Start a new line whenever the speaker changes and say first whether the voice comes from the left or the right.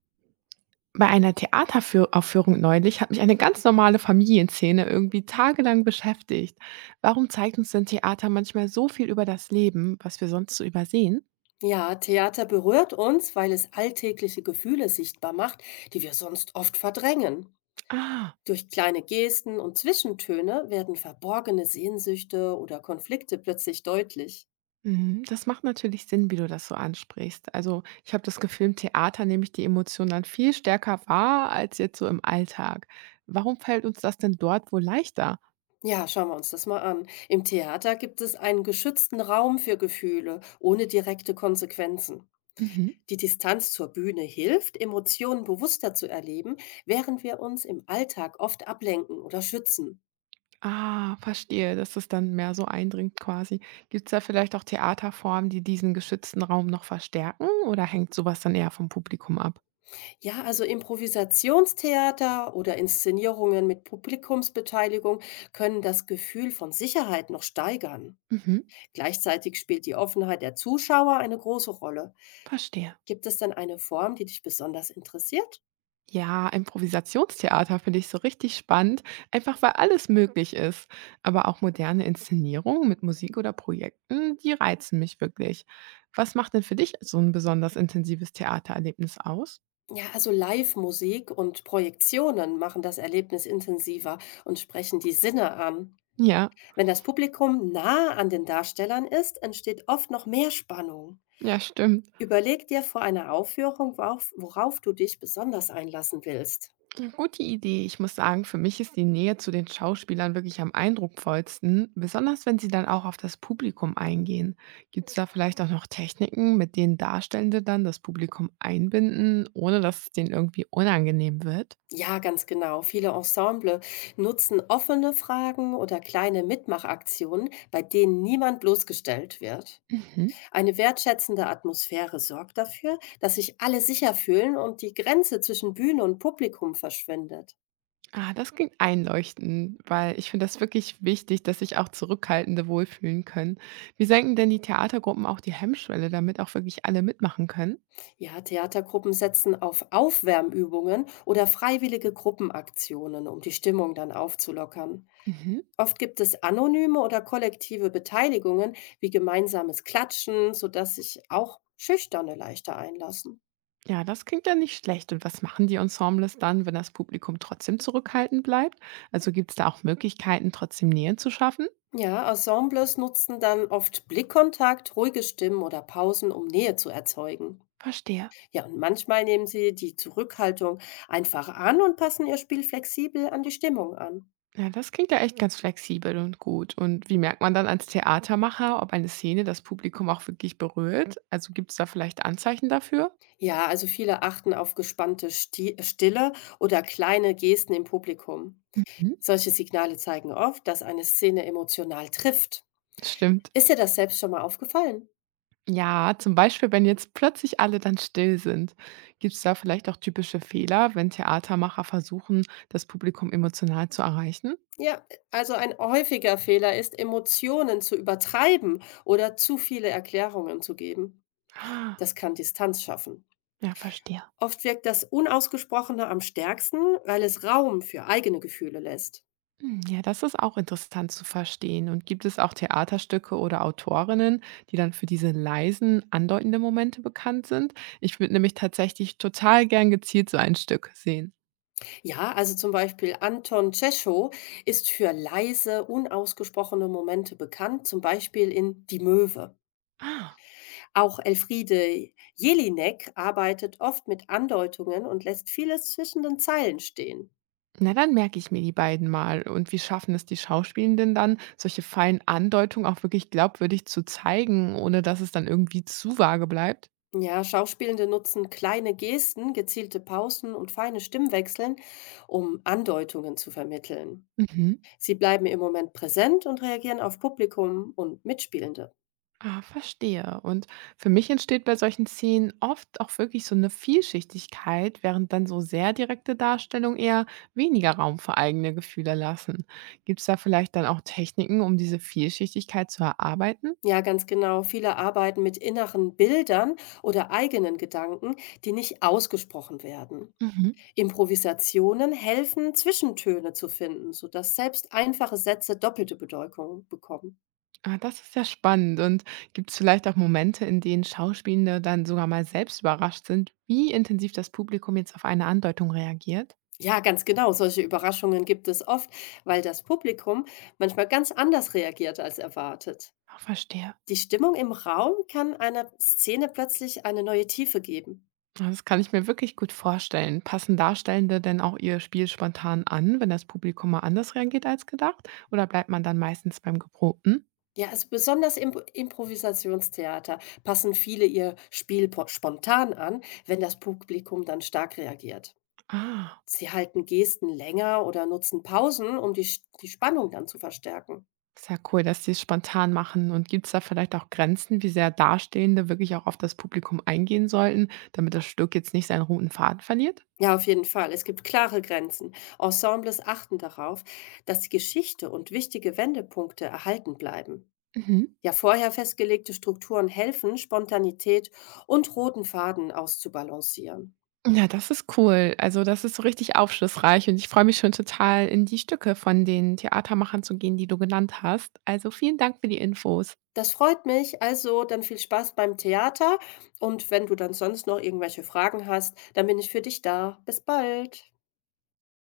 right: Bei einer Theateraufführung neulich hat mich eine ganz normale Familienszene irgendwie tagelang beschäftigt. Warum zeigt uns denn Theater manchmal so viel über das Leben, was wir sonst so übersehen?
left: Ja, Theater berührt uns, weil es alltägliche Gefühle sichtbar macht, die wir sonst oft verdrängen.
right: Ah,
left: Durch kleine Gesten und Zwischentöne werden verborgene Sehnsüchte oder Konflikte plötzlich deutlich.
right: mhm, das macht natürlich Sinn, wie du das so ansprichst. Also ich habe das Gefühl, im Theater nehme ich die Emotionen dann viel stärker wahr als jetzt so im Alltag. Warum fällt uns das denn dort wohl leichter?
left: Ja, schauen wir uns das mal an. Im Theater gibt es einen geschützten Raum für Gefühle ohne direkte Konsequenzen.
right: Mhm.
left: Die Distanz zur Bühne hilft, Emotionen bewusster zu erleben, während wir uns im Alltag oft ablenken oder schützen.
right: Ah, verstehe, dass das dann mehr so eindringt quasi. Gibt es da vielleicht auch Theaterformen, die diesen geschützten Raum noch verstärken oder hängt sowas dann eher vom Publikum ab?
left: Ja, also Improvisationstheater oder Inszenierungen mit Publikumsbeteiligung können das Gefühl von Sicherheit noch steigern.
right: Mhm,
left: Gleichzeitig spielt die Offenheit der Zuschauer eine große Rolle.
right: verstehe.
left: Gibt es denn eine Form, die dich besonders interessiert?
right: Ja, Improvisationstheater finde ich so richtig spannend, einfach weil alles möglich ist. Aber auch moderne Inszenierungen mit Musik oder Projekten, die reizen mich wirklich. Was macht denn für dich so ein besonders intensives Theatererlebnis aus?
left: Ja, also Live-Musik und Projektionen machen das Erlebnis intensiver und sprechen die Sinne an.
right: Ja,
left: Wenn das Publikum nah an den Darstellern ist, entsteht oft noch mehr Spannung.
right: ja, stimmt.
left: Überleg dir vor einer Aufführung, worauf du dich besonders einlassen willst.
right: Gute Idee. Ich muss sagen, für mich ist die Nähe zu den Schauspielern wirklich am eindrucksvollsten, besonders wenn sie dann auch auf das Publikum eingehen. Gibt es da vielleicht auch noch Techniken, mit denen Darstellende dann das Publikum einbinden, ohne dass es denen irgendwie unangenehm wird?
left: Ja, ganz genau. Viele Ensemble nutzen offene Fragen oder kleine Mitmachaktionen, bei denen niemand bloßgestellt wird.
right: Mhm.
left: Eine wertschätzende Atmosphäre sorgt dafür, dass sich alle sicher fühlen und die Grenze zwischen Bühne und Publikum verschwindet.
right: Ah, das klingt einleuchtend, weil ich finde das wirklich wichtig, dass sich auch Zurückhaltende wohlfühlen können. Wie senken denn die Theatergruppen auch die Hemmschwelle, damit auch wirklich alle mitmachen können?
left: Ja, Theatergruppen setzen auf Aufwärmübungen oder freiwillige Gruppenaktionen, um die Stimmung dann aufzulockern.
right: Mhm.
left: Oft gibt es anonyme oder kollektive Beteiligungen wie gemeinsames Klatschen, sodass sich auch Schüchterne leichter einlassen.
right: Ja, das klingt ja nicht schlecht. Und was machen die Ensembles dann, wenn das Publikum trotzdem zurückhaltend bleibt? Also gibt es da auch Möglichkeiten, trotzdem Nähe zu schaffen?
left: Ja, Ensembles nutzen dann oft Blickkontakt, ruhige Stimmen oder Pausen, um Nähe zu erzeugen.
right: Verstehe.
left: Ja, und manchmal nehmen sie die Zurückhaltung einfach an und passen ihr Spiel flexibel an die Stimmung an.
right: Ja, das klingt ja echt ganz flexibel und gut. Und wie merkt man dann als Theatermacher, ob eine Szene das Publikum auch wirklich berührt? Also gibt es da vielleicht Anzeichen dafür?
left: Ja, also viele achten auf gespannte Sti Stille oder kleine Gesten im Publikum.
right: Mhm.
left: Solche Signale zeigen oft, dass eine Szene emotional trifft.
right: Stimmt.
left: Ist dir das selbst schon mal aufgefallen?
right: Ja, zum Beispiel, wenn jetzt plötzlich alle dann still sind. Gibt es da vielleicht auch typische Fehler, wenn Theatermacher versuchen, das Publikum emotional zu erreichen?
left: Ja, also ein häufiger Fehler ist, Emotionen zu übertreiben oder zu viele Erklärungen zu geben.
right: Ah,
left: Das kann Distanz schaffen.
right: ja, verstehe.
left: Oft wirkt das Unausgesprochene am stärksten, weil es Raum für eigene Gefühle lässt.
right: Hm, ja, das ist auch interessant zu verstehen. Und gibt es auch Theaterstücke oder Autorinnen, die dann für diese leisen, andeutenden Momente bekannt sind? Ich würde nämlich tatsächlich total gern gezielt so ein Stück sehen.
left: Ja, also zum Beispiel Anton Tschechow ist für leise, unausgesprochene Momente bekannt, zum Beispiel in Die Möwe.
right: Ah,
left: Auch Elfriede Jelinek arbeitet oft mit Andeutungen und lässt vieles zwischen den Zeilen stehen.
right: na dann merke ich mir die beiden mal. Und wie schaffen es die Schauspielenden dann, solche feinen Andeutungen auch wirklich glaubwürdig zu zeigen, ohne dass es dann irgendwie zu vage bleibt?
left: Ja, Schauspielende nutzen kleine Gesten, gezielte Pausen und feine Stimmwechseln, um Andeutungen zu vermitteln.
right: Mhm.
left: Sie bleiben im Moment präsent und reagieren auf Publikum und Mitspielende.
right: Ah, verstehe. Und für mich entsteht bei solchen Szenen oft auch wirklich so eine Vielschichtigkeit, während dann so sehr direkte Darstellungen eher weniger Raum für eigene Gefühle lassen. Gibt es da vielleicht dann auch Techniken, um diese Vielschichtigkeit zu erarbeiten?
left: Ja, ganz genau. Viele arbeiten mit inneren Bildern oder eigenen Gedanken, die nicht ausgesprochen werden.
right: Mhm.
left: Improvisationen helfen, Zwischentöne zu finden, sodass selbst einfache Sätze doppelte Bedeutung bekommen.
right: Ah, das ist ja spannend. Und gibt es vielleicht auch Momente, in denen Schauspielende dann sogar mal selbst überrascht sind, wie intensiv das Publikum jetzt auf eine Andeutung reagiert?
left: Ja, ganz genau. Solche Überraschungen gibt es oft, weil das Publikum manchmal ganz anders reagiert als erwartet.
right: Ah, verstehe.
left: Die Stimmung im Raum kann einer Szene plötzlich eine neue Tiefe geben.
right: Ja, das kann ich mir wirklich gut vorstellen. Passen Darstellende denn auch ihr Spiel spontan an, wenn das Publikum mal anders reagiert als gedacht? Oder bleibt man dann meistens beim Geprobten?
left: Ja, also besonders im Improvisationstheater passen viele ihr Spiel spontan an, wenn das Publikum dann stark reagiert.
right: Ah,
left: Sie halten Gesten länger oder nutzen Pausen, um die Spannung dann zu verstärken.
right: ist ja cool, dass die es spontan machen. Und gibt es da vielleicht auch Grenzen, wie sehr Darstellende wirklich auch auf das Publikum eingehen sollten, damit das Stück jetzt nicht seinen roten Faden verliert?
left: Ja, auf jeden Fall. Es gibt klare Grenzen. Ensembles achten darauf, dass die Geschichte und wichtige Wendepunkte erhalten bleiben.
right: Mhm.
left: Ja, vorher festgelegte Strukturen helfen, Spontanität und roten Faden auszubalancieren.
right: Ja, das ist cool. Also das ist so richtig aufschlussreich und ich freue mich schon total, in die Stücke von den Theatermachern zu gehen, die du genannt hast. Also vielen Dank für die Infos.
left: Das freut mich. Also, dann viel Spaß beim Theater und wenn du dann sonst noch irgendwelche Fragen hast, dann bin ich für dich da. Bis bald.